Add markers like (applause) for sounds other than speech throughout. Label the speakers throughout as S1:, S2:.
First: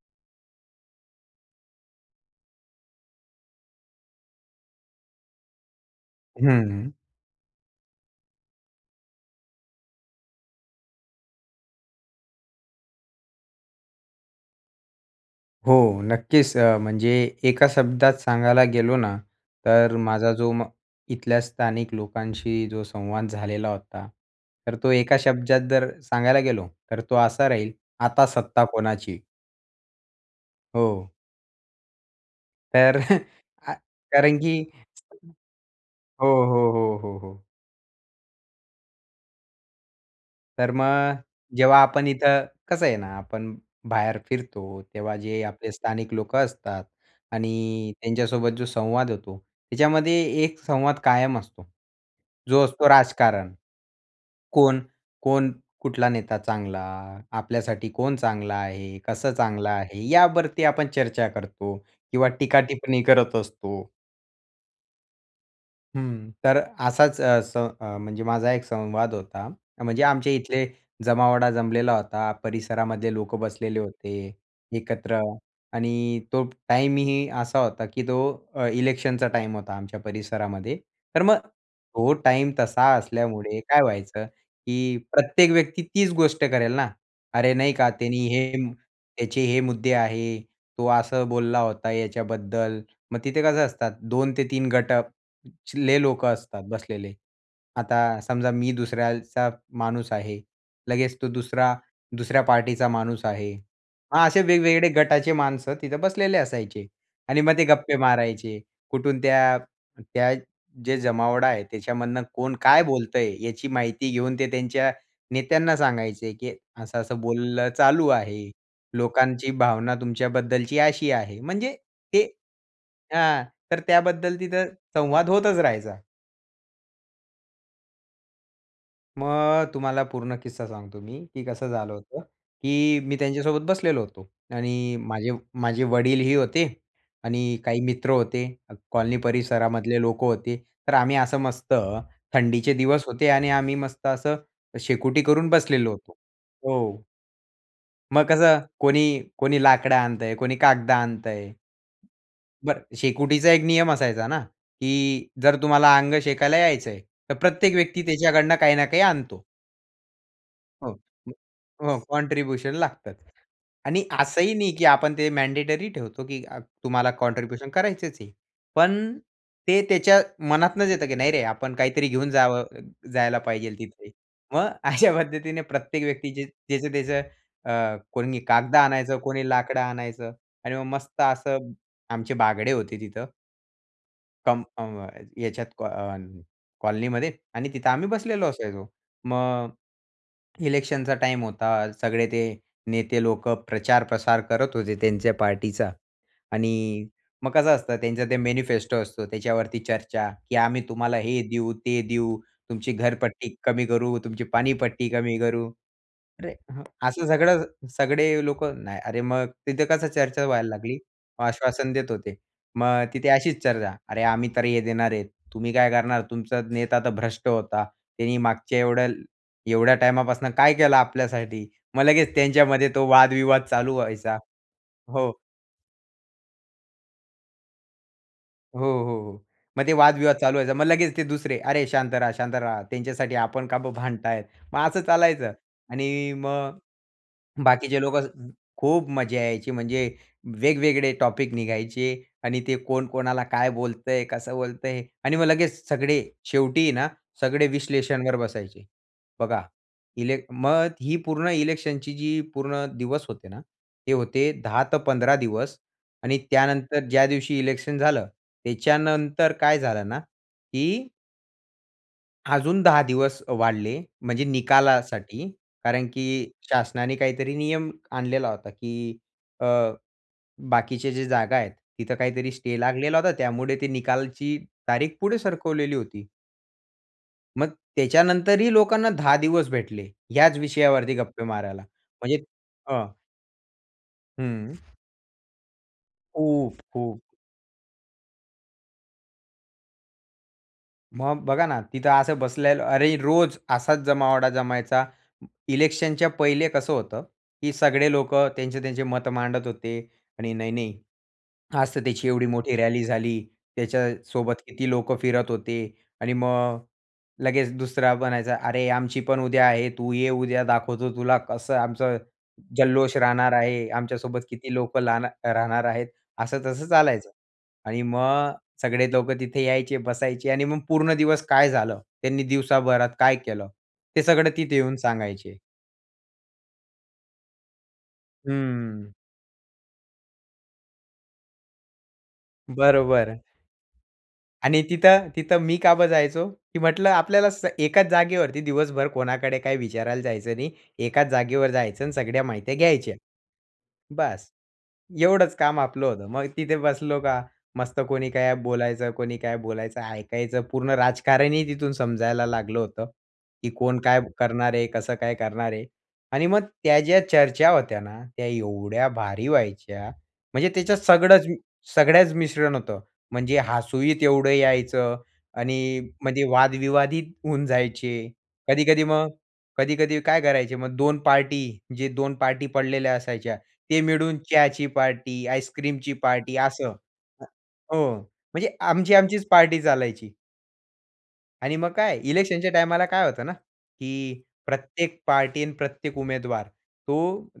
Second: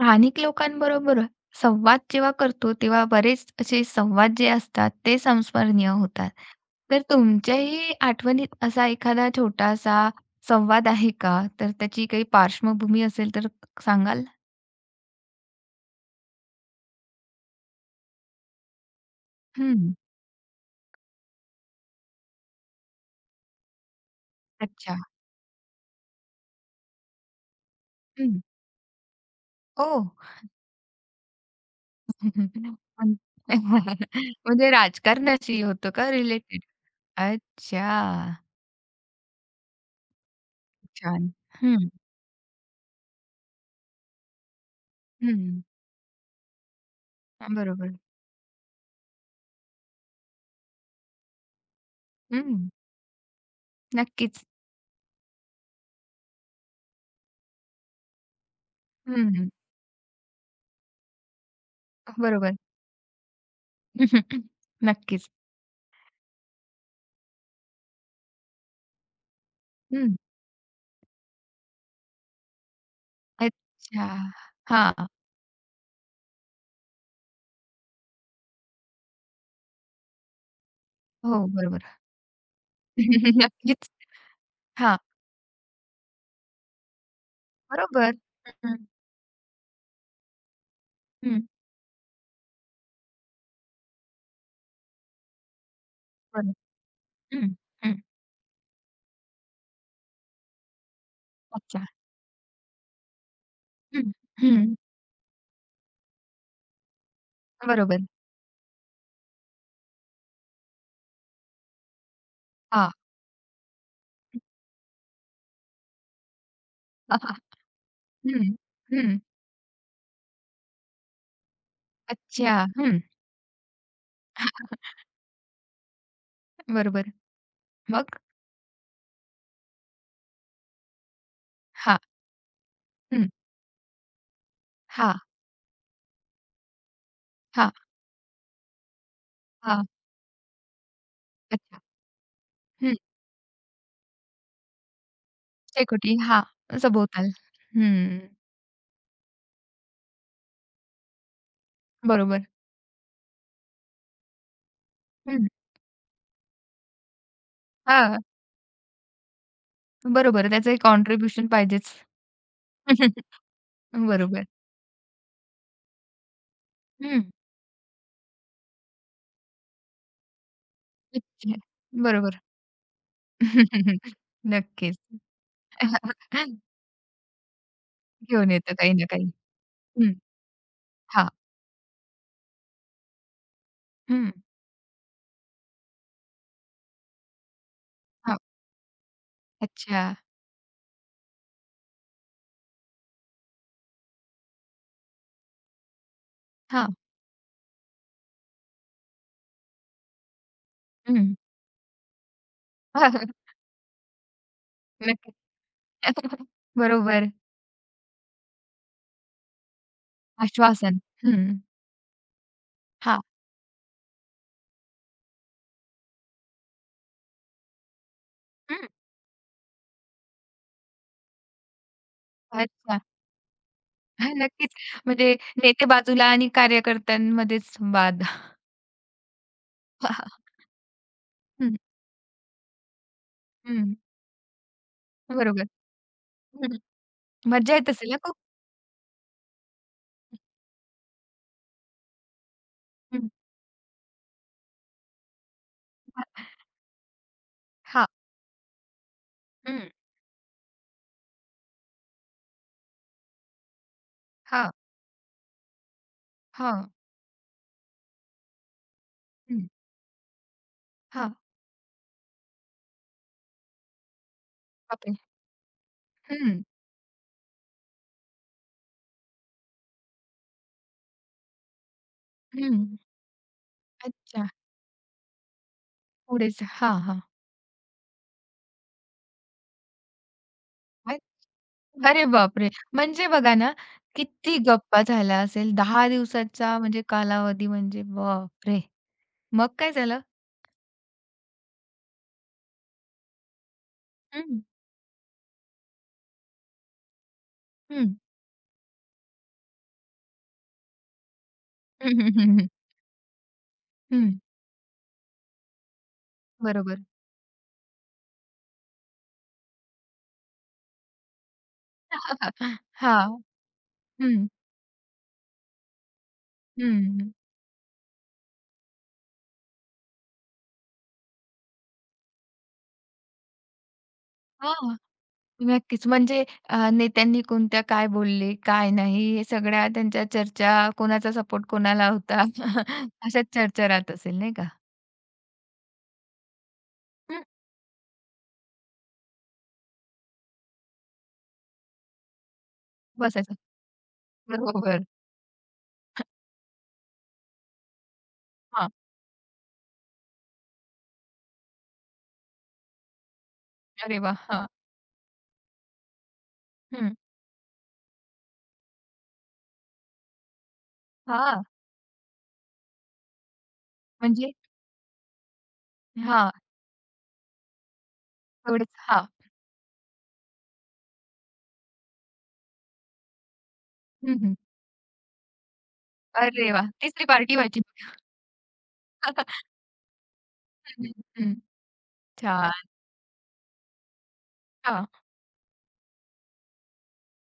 S1: स्थानिक लोकांबरोबर संवाद जेव्हा करतो, तेव्हा बरेच असे संवाद जे असतात ते संस्मरणीय होतात.
S2: हं.
S1: तर तुमच्याही आठवणीत असा एखादा छोटासा संवाद आहे का? तर त्याची काही पार्श्वभूमी असेल तर सांगाल?
S2: हो, नक्कीच. म्हणजे एका शब्दात सांगायला गेलो ना,
S1: हं.
S2: तर माझा जो इथल्या स्थानिक लोकांशी जो संवाद झालेला होता, तर तो
S1: अच्छा.
S2: एका शब्दात जर सांगायला गेलो, तर तो असा राहील, "आता
S1: हं.
S2: सत्ता कोणाची?"
S1: ओह! पण
S2: हो.
S1: (laughs)
S2: तर (laughs)
S1: (laughs)
S2: आ कारण की
S1: म्हणजे राजकारणाशी होतं का
S2: हो, हो,
S1: रिलेटेड?
S2: हो, हो, हो.
S1: अच्छा.
S2: तर मग
S1: छान.
S2: जेव्हा
S1: हं,
S2: आपण इथं कसं आहे ना, आपण बाहेर फिरतो, तेव्हा जे
S1: हं.
S2: आपले स्थानिक लोकं असतात आणि
S1: बरोबर.
S2: त्यांच्यासोबत जो संवाद होतो, त्याच्यामध्ये एक संवाद कायम असतो. जो
S1: हं.
S2: असतो राजकारण.
S1: नक्कीच.
S2: कोण कोण कुठला नेता चांगला, आपल्यासाठी कोण चांगला आहे, कसं
S1: हं,
S2: चांगला आहे, यावरती आपण चर्चा करतो किंवा
S1: बरोबर.
S2: टीका करत असतो.
S1: (laughs) नक्कीच.
S2: हं. तर असाच म्हणजे माझा एक संवाद होता. म्हणजे
S1: हं.
S2: आमच्या इथले जमावाडा जमलेला होता. परिसरामधले लोकं बसलेले
S1: अच्छा.
S2: होते
S1: हां.
S2: एकत्र आणि तो टाईमही असा होता, की तो इलेक्शनचा टाईम होता आमच्या परिसरामध्ये. तर मग
S1: हो, बरोबर.
S2: तो टाईम तसा
S1: (laughs)
S2: असल्यामुळे काय
S1: नक्कीच.
S2: व्हायचं, की
S1: हां,
S2: प्रत्येक व्यक्ती तीच गोष्ट करेल ना. "अरे नाही का
S1: बरोबर. हं,
S2: त्याचे हे मुद्दे आहे. तो असं
S1: हं,
S2: बोलला होता याच्याबद्दल." मग तिथे कसं असतात 2 ते 3 गट ले लोकं
S1: बरं.
S2: असतात बसलेले.
S1: हं, हं,
S2: आता समजा मी दुसऱ्याचा माणूस आहे. लगेच तो दुसरा
S1: अच्छा.
S2: दुसऱ्या पार्टीचा माणूस आहे.
S1: हं,
S2: हां, असे
S1: हं.
S2: वेगवेगळे गटाचे माणसं तिथे बसलेले असायचे आणि मग ते गप्पे
S1: बरोबर.
S2: मारायचे. कुठून त्या त्या जे जमावडा आहे त्याच्यामधनं कोण काय
S1: हां.
S2: बोलतंय याची माहिती घेऊन ते त्यांच्या नेत्यांना सांगायचे, की असं-असं
S1: (laughs)
S2: बोललं चालू आहे.
S1: हं, हं.
S2: लोकांची भावना तुमच्याबद्दलची अशी आहे. म्हणजे ते
S1: अच्छा. हं.
S2: हां, तर त्याबद्दल
S1: (laughs)
S2: तिथं संवाद होतच राहायचा.
S1: बरोबर. मग?
S2: मग तुम्हाला पूर्ण किस्सा सांगतो मी, की कसं झालं
S1: हां.
S2: होतं, की मी
S1: हं.
S2: त्यांच्यासोबत बसलेलो होतो आणि
S1: हां,
S2: माझे माझे वडीलही होते आणि
S1: हां,
S2: काही मित्र होते. कॉलनी
S1: हां.
S2: परिसरामधले लोकं होते. तर आम्ही असं मस्त
S1: अच्छा.
S2: थंडीचे
S1: हं.
S2: दिवस होते आणि आम्ही मस्त असं शेकोटी करून बसलेलो
S1: शेकोटी.
S2: होतो.
S1: हां.
S2: हो.
S1: सभोवताल. हं.
S2: मग कसं कोणी कोणी लाकडं आणतंय, कोणी कागद आणतंय.
S1: बरोबर.
S2: बरं शेकोटीचा एक नियम असायचा ना, की
S1: हं.
S2: जर तुम्हाला अंग शेकायला यायचंय, तर प्रत्येक व्यक्ती
S1: हां.
S2: त्याच्याकडनं काही ना काही आणतो.
S1: बरोबर. त्याचं एक
S2: हो.
S1: कॉन्ट्रिब्युशन पाहिजेच.
S2: हो, कॉन्ट्रिब्युशन लागतात.
S1: (laughs)
S2: आणि
S1: बरोबर.
S2: असंही नाही, की आपण ते मॅन्डेटरी ठेवतो, की तुम्हाला
S1: हं.
S2: कॉन्ट्रिब्युशन करायचंच आहे. पण ते त्याच्या मनातनच येतं, की नाही रे,
S1: अच्छा.
S2: आपण काहीतरी घेऊन
S1: बरोबर.
S2: जावं जायला पाहिजे तिथे.
S1: (laughs)
S2: मग
S1: नक्कीच.
S2: अशा पद्धतीने प्रत्येक व्यक्तीचे
S1: (laughs)
S2: ज्याचं त्याचं कोणी
S1: घेऊन येतो
S2: कागद
S1: काही ना
S2: आणायचं,
S1: काही.
S2: कोणी लाकडं
S1: हं.
S2: आणायचं आणि मग मस्त
S1: हां.
S2: असं आमचे बागडे होते तिथं.
S1: हं.
S2: कम अ, याच्यात कॉ अ, कॉलनीमध्ये आणि तिथं आम्ही
S1: हां.
S2: बसलेलो असायचो. मग
S1: अच्छा.
S2: इलेक्शनचा टाइम होता. सगळे ते नेते लोकं प्रचार-प्रसार करत होते त्यांच्या पार्टीचा
S1: हां.
S2: आणि मग कसं असतं त्यांचा ते मॅनिफेस्टो असतो त्याच्यावरती चर्चा, की आम्ही तुम्हाला
S1: हं.
S2: हे देऊ, ते देऊ, तुमची घरपट्टी
S1: (laughs)
S2: कमी करू, तुमची पाणीपट्टी
S1: नक्कीच.
S2: कमी करू.
S1: (laughs)
S2: अरे हं, असं
S1: बरोबर.
S2: सगळं सगळे लोकं नाही. अरे मग तिथे कसं चर्चा व्हायला लागली.
S1: आश्वासन. हं.
S2: आश्वासन देत होते. मग
S1: हां.
S2: तिथे अशीच चर्चा. "अरे आम्ही तर हे देणार आहेत. तुम्ही काय करणार? तुमचा नेता तर भ्रष्ट होता. त्यांनी मागच्या
S1: हं.
S2: एवढ्या एवढ्या टाईमापासून काय केलं आपल्यासाठी?" मग लगेच त्यांच्यामध्ये
S1: अच्छा.
S2: तो वादविवाद चालू
S1: हां,
S2: व्हायचा.
S1: नक्कीच.
S2: हो,
S1: म्हणजे नेते बाजूला आणि कार्यकर्त्यांमध्येच संवाद.
S2: हो, हो, हो. मग ते वादविवाद चालू
S1: (laughs)
S2: व्हायचा. मग लगेच ते दुसरे,
S1: हं,
S2: "अरे शांत राहा, शांत राहा. त्यांच्यासाठी आपण का बं
S1: हं.
S2: भांडतायत?" मग असं चालायचं
S1: बरोबर.
S2: आणि
S1: हं.
S2: मग
S1: मज्जा येत
S2: बाकीचे
S1: असेल ना
S2: लोकं
S1: खूप?
S2: खूप मजा यायची. म्हणजे वेगवेगळे टॉपिक निघायचे आणि ते कोण
S1: हं.
S2: कोणाला काय बोलतंय, कसं बोलतंय आणि मग लगेच सगळे शेवटी ना सगळे
S1: हां.
S2: विश्लेषणवर बसायचे. बघा,
S1: हं.
S2: मग ही पूर्ण इलेक्शनची जी पूर्ण दिवस होते ना, ते होते
S1: हां.
S2: 10 ते 15 दिवस आणि
S1: हां.
S2: त्यानंतर ज्या दिवशी इलेक्शन झालं, त्याच्यानंतर
S1: हं.
S2: काय झालं ना, की
S1: हां.
S2: अजून 10 दिवस वाढले, म्हणजे
S1: बापरे!
S2: निकालासाठी. कारण की
S1: हं.
S2: शासनाने काहीतरी नियम आणलेला होता, की अ, बाकीचे जे जागा आहेत, तिथं काहीतरी
S1: हं.
S2: स्टे लागलेला होता. त्यामुळे ते
S1: अच्छा.
S2: निकालची तारीख पुढे सरकवलेली होती.
S1: पुढेच. हां,
S2: मग त्याच्यानंतरही लोकांना 10 दिवस भेटले, ह्याच विषयावरती
S1: हां.
S2: गप्पे मारायला.
S1: अरे
S2: म्हणजे
S1: बापरे!
S2: अ,
S1: म्हणजे बघा ना, किती
S2: हं.
S1: गप्पा झाल्या असेल 10 दिवसाचा
S2: खूप,
S1: म्हणजे
S2: खूप.
S1: कालावधी म्हणजे बापरे! मग काय झालं?
S2: मग बघा ना, तिथं असं बसलेलं अरे, रोज असाच जमावडा
S1: हं,
S2: जमायचा. इलेक्शनच्या पहिले कसं होतं, की सगळे
S1: हं.
S2: लोक त्यांचे-त्यांचे मत मांडत होते आणि नाही, नाही, आज तर
S1: (laughs) हं,
S2: त्याची
S1: हं,
S2: एवढी
S1: हं, हं.
S2: मोठी रॅली झाली.
S1: हं,
S2: त्याच्यासोबत किती लोकं फिरत होते आणि मग
S1: बरोबर.
S2: लगेच दुसरा बनायचा, "अरे, आमची पण उद्या आहे. तू ये उद्या. दाखवतो तुला कसं आमचं
S1: (laughs)
S2: जल्लोष
S1: हां.
S2: राहणार आहे. आमच्यासोबत
S1: हं,
S2: किती लोकं राहणार राहणार आहेत." असं
S1: हं,
S2: तसं चालायचं.
S1: हं.
S2: आणि मग सगळे लोकं तिथे यायचे, बसायचे आणि मग पूर्ण दिवस काय झालं, त्यांनी दिवसाभरात काय केलं, ते सगळं तिथे येऊन
S1: हां,
S2: सांगायचे.
S1: नक्कीच. म्हणजे नेत्यांनी कोणत्या काय बोलले, काय
S2: हं.
S1: नाही हे सगळ्या त्यांच्या चर्चा, कोणाचा सपोर्ट कोणाला होता (laughs)
S2: बरोबर.
S1: अशा चर्चा राहत असेल नाही का?
S2: आणि तिथं तिथं मी का बं जायचो, की म्हटलं
S1: हं,
S2: आपल्याला एकाच जागेवरती दिवसभर कोणाकडे काही विचारायला जायचं नाही. एकाच जागेवर जायचं आणि सगळ्या माहित्या घ्यायच्या.
S1: बसायचं.
S2: बस.
S1: बरोबर.
S2: एवढंच काम आपलं होतं. मग तिथे बसलो का मस्त कोणी काय
S1: हां.
S2: बोलायचं, कोणी काय बोलायचं, ऐकायचं. पूर्ण राजकारणही तिथून समजायला लागलं होतं, की कोण
S1: अरे
S2: काय
S1: वाह! हां.
S2: करणार आहे, कसं काय करणार आहे. आणि मग त्या
S1: हं.
S2: ज्या चर्चा होत्या ना, त्या एवढ्या भारी व्हायच्या. म्हणजे त्याच्यात
S1: हां,
S2: सगळ्याच मिश्रण होतं. म्हणजे हसूही तेवढं
S1: म्हणजे
S2: यायचं आणि म्हणजे
S1: हां.
S2: वादविवादही होऊन जायचे.
S1: तेवढेच.
S2: कधी-कधी
S1: हां.
S2: मग कधी-कधी काय करायचे मग 2 पार्टी, जे 2 पार्टी पडलेल्या असायच्या ते
S1: हं,
S2: मिळून
S1: हं.
S2: चहाची पार्टी, आईस्क्रीमची पार्टी
S1: अरे वाह!
S2: असं.
S1: तिसरी
S2: अ,
S1: पार्टी व्हायची.
S2: हो, म्हणजे आमचीच पार्टी चालायची
S1: हं, हं.
S2: आणि मग काय इलेक्शनच्या
S1: छान.
S2: टायमाला काय होतं ना, की
S1: हां.
S2: प्रत्येक पार्टी आणि प्रत्येक उमेदवार तो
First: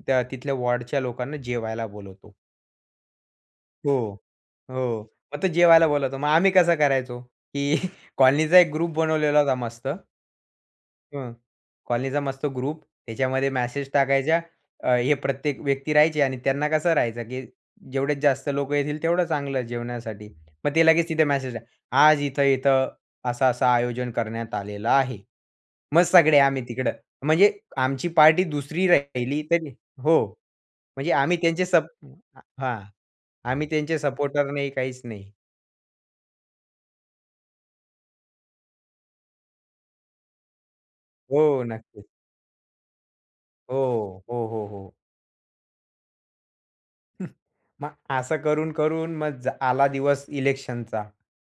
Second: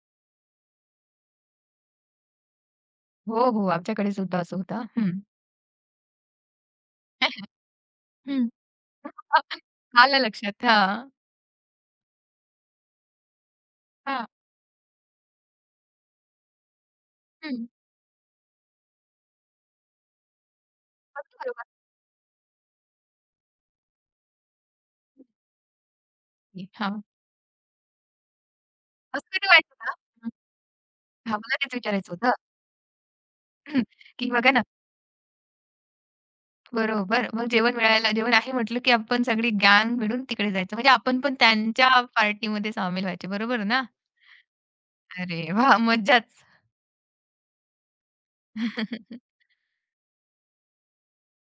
S2: त्या तिथल्या वॉर्डच्या लोकांना जेवायला बोलवतो.
S1: हो, हो.
S2: हो,
S1: आमच्याकडे सुद्धा असं होतं.
S2: हो.
S1: हं.
S2: मग तो जेवायला बोलवतो. मग आम्ही कसं करायचो, की (laughs)
S1: हं.
S2: कॉलनीचा एक ग्रुप बनवलेला होता
S1: (laughs)
S2: मस्त.
S1: आलं लक्षात. हां.
S2: हं. कॉलनीचा मस्त ग्रुप. त्याच्यामध्ये मेसेज
S1: हां.
S2: टाकायच्या. हे प्रत्येक व्यक्ती राहायची आणि त्यांना कसं राहायचं, की
S1: हं.
S2: जेवढे जास्त लोक येतील तेवढं चांगलं जेवणासाठी. मग ते लगेच तिथे
S1: अगदी
S2: मेसेज टाक
S1: बरोबर.
S2: आज इथं-इथं असं-असं आयोजन करण्यात आलेलं आहे. मग सगळे आम्ही
S1: की
S2: तिकडं.
S1: हां.
S2: म्हणजे आमची पार्टी दुसरी
S1: असं
S2: राहिली
S1: कधी
S2: तरी
S1: व्हायचं का?
S2: हो.
S1: हं.
S2: म्हणजे आम्ही
S1: हां, मला
S2: त्यांचे
S1: तेच
S2: सप
S1: विचारायचं होतं
S2: हां. आम्ही त्यांचे
S1: की बघा
S2: सपोर्टर
S1: ना,
S2: नाही, काहीच नाही.
S1: बरोबर. मग जेवण मिळायला जेवण आहे म्हटलं की आपण सगळी गँग मिळून तिकडे जायचं. म्हणजे आपण पण
S2: हो,
S1: त्यांच्या
S2: नक्कीच.
S1: पार्टीमध्ये सामील व्हायचे. बरोबर
S2: हो,
S1: ना?
S2: हो, हो, हो. हो.
S1: अरे वाह! मज्जाच.
S2: (laughs) मग असं करून
S1: (laughs)
S2: मग आला दिवस इलेक्शनचा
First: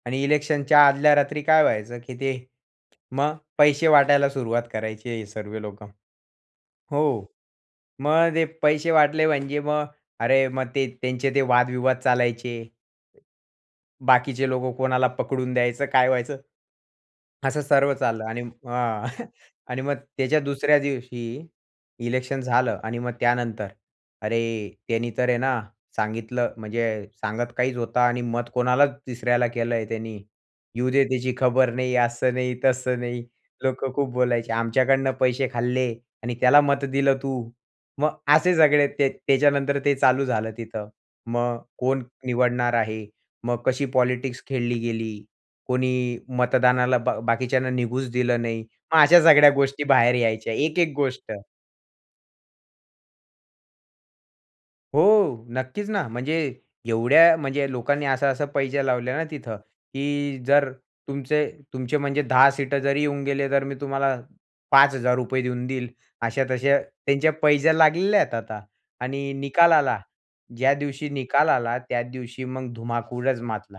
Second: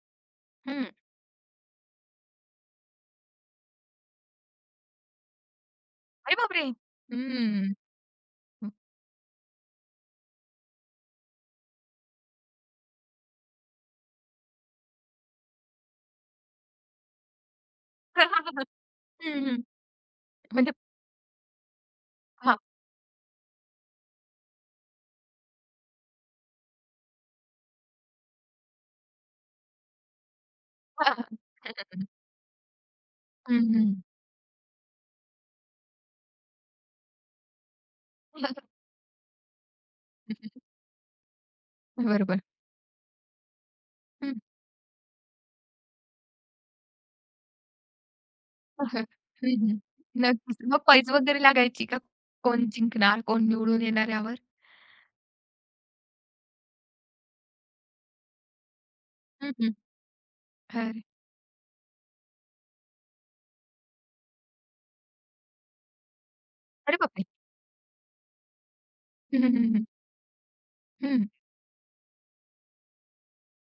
S2: आणि
S1: हं.
S2: इलेक्शनच्या आदल्या रात्री काय व्हायचं, की ते मग पैसे वाटायला सुरुवात करायचे हे सर्व लोकं.
S1: अरे बापरे!
S2: हो.
S1: हं.
S2: मग ते पैसे वाटले म्हणजे मग अरे, मग ते वादविवाद चालायचे. बाकीचे लोकं कोणाला पकडून द्यायचं, काय व्हायचं असं सर्व चाललं आणि
S1: (laughs)
S2: हां. (laughs)
S1: हं, हं.
S2: आणि मग त्याच्या
S1: म्हणजे
S2: दुसऱ्या दिवशी इलेक्शन
S1: हां.
S2: झालं आणि मग त्यानंतर, अरे, त्यांनी तर आहे ना सांगितलं म्हणजे सांगत काहीच होता आणि मत कोणालाच तिसऱ्याला केलंय त्यांनी. येऊ दे
S1: हां,
S2: त्याची
S1: हां.
S2: खबर नाही, असं नाही, तसं नाही.
S1: हं,
S2: लोकं
S1: हं.
S2: खूप बोलायचे. आमच्याकडनं पैसे खाल्ले आणि त्याला मत दिलं तू. मग असे सगळे ते त्याच्यानंतर ते चालू झालं
S1: (laughs)
S2: तिथं. मग कोण
S1: बरोबर.
S2: निवडणार आहे? मग कशी
S1: हं.
S2: पॉलिटिक्स खेळली गेली? कोणी मतदानाला बाकीच्यांना निघूच दिलं नाही. मग
S1: हं,
S2: अशा सगळ्या
S1: हं.
S2: गोष्टी बाहेर यायच्या
S1: नक्कीच. मग
S2: एक-एक
S1: क्विज
S2: गोष्ट.
S1: वगैरे लागायची का? कोण जिंकणार, कोण निवडून येणार यावर?
S2: हो, नक्कीच ना. म्हणजे एवढ्या म्हणजे लोकांनी असा-असा पैजा लावल्या ना
S1: हं,
S2: तिथं,
S1: हं.
S2: की जर
S1: अरे
S2: तुमचे तुमचे म्हणजे 10 सीटं जरी येऊन गेले, तर मी तुम्हाला ₹5,000 देऊन देईल. अशा तशा
S1: अरे बापरे!
S2: त्यांच्या पैजा लागलेल्या आहेत आता. आणि
S1: हं, हं,
S2: निकाल
S1: हं,
S2: आला. ज्या दिवशी निकाल आला, त्या दिवशी मग धुमाकूळच माजला,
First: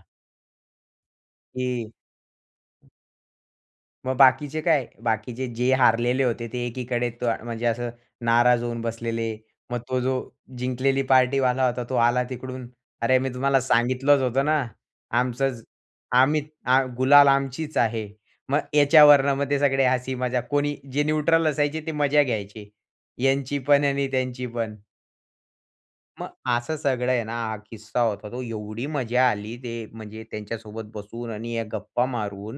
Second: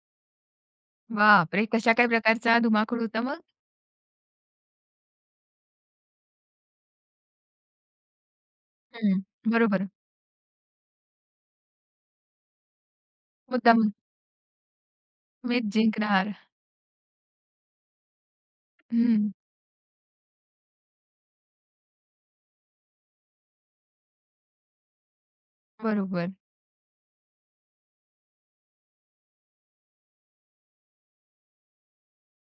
S1: बापरे!
S2: की
S1: कशा काय प्रकारचा धुमाकूळ होता मग?
S2: मग बाकीचे काय? बाकीचे जे हारलेले होते ते एकीकडे म्हणजे असं नाराज होऊन
S1: हं.
S2: बसलेले. मग
S1: बरोबर.
S2: तो जो जिंकलेली पार्टीवाला होता तो आला तिकडून, "अरे मी तुम्हाला
S1: मुद्दामून
S2: सांगितलंच होतं ना, आमचंच
S1: मीच जिंकणार.
S2: आम्ही गुलाल आमचीच आहे." मग
S1: हं.
S2: याच्यावरनं मग ते सगळे हसी मजाक कोणी जे न्यूट्रल असायचे ते मजा घ्यायचे. यांची पण आणि त्यांची पण. मग
S1: बरोबर.
S2: असं सगळं आहे ना, हा किस्सा होता. तो एवढी मजा आली ते म्हणजे त्यांच्यासोबत बसून आणि या गप्पा मारून,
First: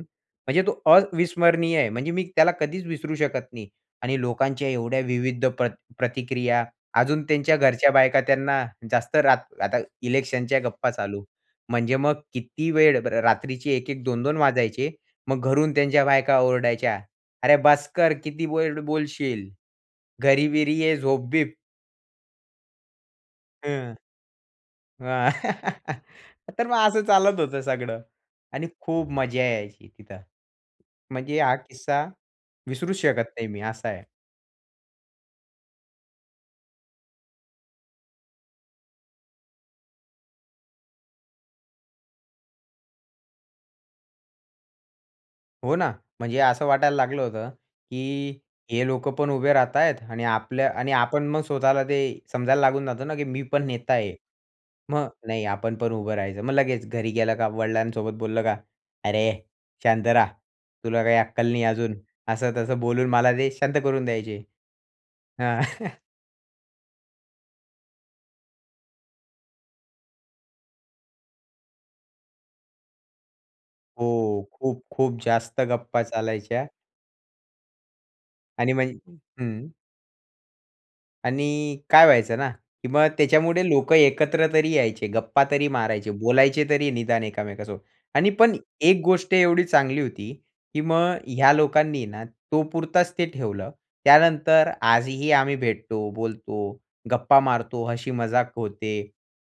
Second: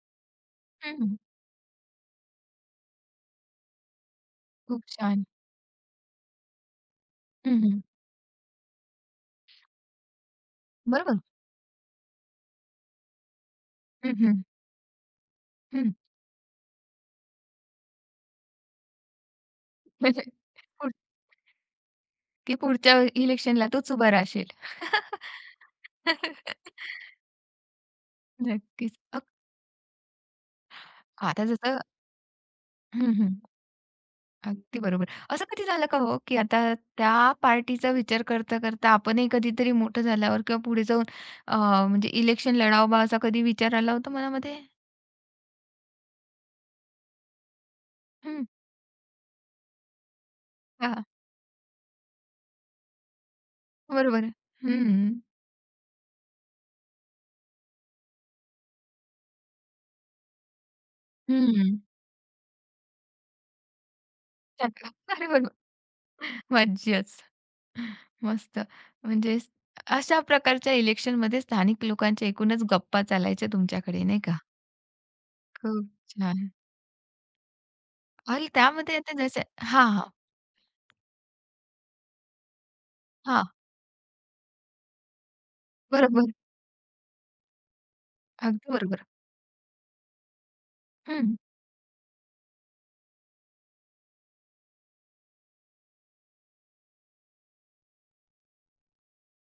S2: म्हणजे तो
S1: हं,
S2: अविस्मरणीय आहे. म्हणजे मी त्याला कधीच विसरू शकत नाही. आणि लोकांच्या
S1: खूप
S2: एवढ्या
S1: छान.
S2: विविध प्रतिक्रिया, अजून त्यांच्या
S1: हं,
S2: घरच्या बायका त्यांना जास्त रात आता इलेक्शनच्या गप्पा
S1: बरोबर.
S2: चालू. म्हणजे मग किती वेळ रात्रीचे 1-1,
S1: हं,
S2: 2-2
S1: हं.
S2: वाजायचे. मग घरून त्यांच्या बायका ओरडायच्या, "अरे बस कर, किती वेळ बोलशील? घरी-बिरी
S1: (laughs)
S2: ये, झोप-बीप."
S1: की पुढच्या इलेक्शनला तोच उभा राहशील.
S2: हां. (laughs)
S1: (laughs)
S2: तर मग असं चालत होतं सगळं आणि
S1: नक्कीच.
S2: खूप मजा यायची तिथं. म्हणजे
S1: आता
S2: हा
S1: जसं
S2: किस्सा विसरूच
S1: हं,
S2: शकत
S1: हं.
S2: नाही मी असा आहे.
S1: अगदी बरोबर. असं कधी झालं का हो, की आता त्या पार्टीचा विचार करता, करता आपणही कधीतरी मोठं झाल्यावर किंवा पुढे जाऊन अ, म्हणजे इलेक्शन लढावं बा असा कधी विचार आला होता मनामध्ये?
S2: हो ना, म्हणजे असं वाटायला लागलं होतं, की
S1: हं,
S2: हे लोकं पण उभे राहतायत आणि
S1: हां.
S2: आपण मग स्वतःला ते समजायला लागून जातो ना, की मी पण नेता आहे.
S1: बरोबर आहे. हं,
S2: मग
S1: हं.
S2: नाही आपण पण उभं राहायचं. मग लगेच घरी गेलं का वडिलांसोबत बोललं का, "अरे शांत राहा. तुला काही अक्कल नाही
S1: हं.
S2: अजून." असं तसं बोलून मला ते शांत करून द्यायचे.
S1: (laughs) अरे बरोबर. मज्जाच. मस्त. म्हणजे अशा प्रकारच्या इलेक्शनमध्ये स्थानिक लोकांच्या एकूणच गप्पा चालायच्या तुमच्याकडे,
S2: हो.
S1: नाही का?
S2: खूप, खूप जास्त
S1: हो.
S2: गप्पा
S1: छान.
S2: चालायच्या
S1: आणि
S2: आणि
S1: त्यामध्ये आता
S2: म्हणजे
S1: जसे
S2: हं.
S1: हां, हां,
S2: आणि काय व्हायचं ना, की मग
S1: हां.
S2: त्याच्यामुळे लोकं एकत्र तरी यायचे, गप्पा तरी मारायचे,
S1: बरोबर.
S2: बोलायचे तरी निदान एकमेकांसोबत. आणि पण
S1: अगदी
S2: एक
S1: बरोबर.
S2: गोष्ट एवढी चांगली होती, की मग
S1: हं.
S2: ह्या लोकांनी ना तो पुरताच ते ठेवलं. त्यानंतर आजही आम्ही भेटतो, बोलतो, गप्पा मारतो, हसी मजाक होते.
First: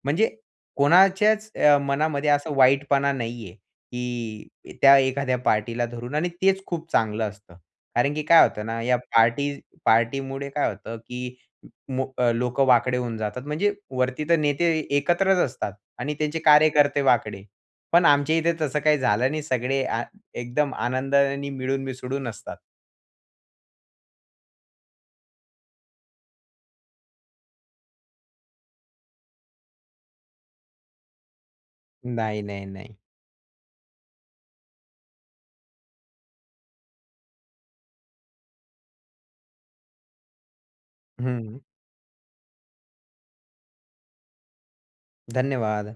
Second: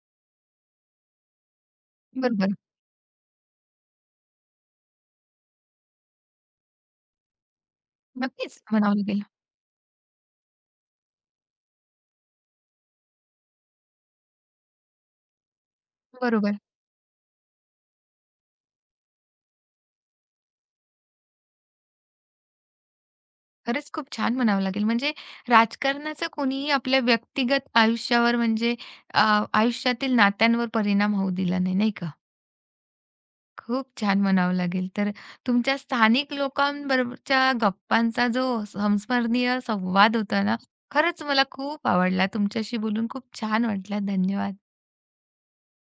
S2: म्हणजे कोणाच्याच मनामध्ये असं
S1: बरोबर.
S2: वाईटपणा नाहीये, की त्या एखाद्या पार्टीला धरून आणि तेच खूप चांगलं असतं. कारण की काय
S1: नक्कीच
S2: होतं ना, या
S1: म्हणावं लागेल.
S2: पार्टी पार्टीमुळे काय होतं, की मो वाकडे होऊन जातात. म्हणजे वरती तर नेते एकत्रच असतात आणि त्यांचे
S1: बरोबर.
S2: कार्यकर्ते वाकडे. पण आमच्या इथे तसं काही झालं नाही. सगळे एकदम आनंदाने मिळून मिसळून असतात.
S1: खरंच खूप छान म्हणावं लागेल. म्हणजे राजकारणाचा कोणीही आपल्या व्यक्तिगत आयुष्यावर म्हणजे अ, आयुष्यातील नात्यांवर परिणाम होऊ दिला नाही, नाही का?
S2: नाही, नाही, नाही.
S1: खूप छान म्हणावं लागेल. तर तुमच्या स्थानिक लोकांबरोबरच्या गप्पांचा जो संस्मरणीय संवाद होता ना, खरंच मला
S2: हं.
S1: खूप आवडला. तुमच्याशी बोलून खूप छान वाटलं. धन्यवाद.
S2: धन्यवाद.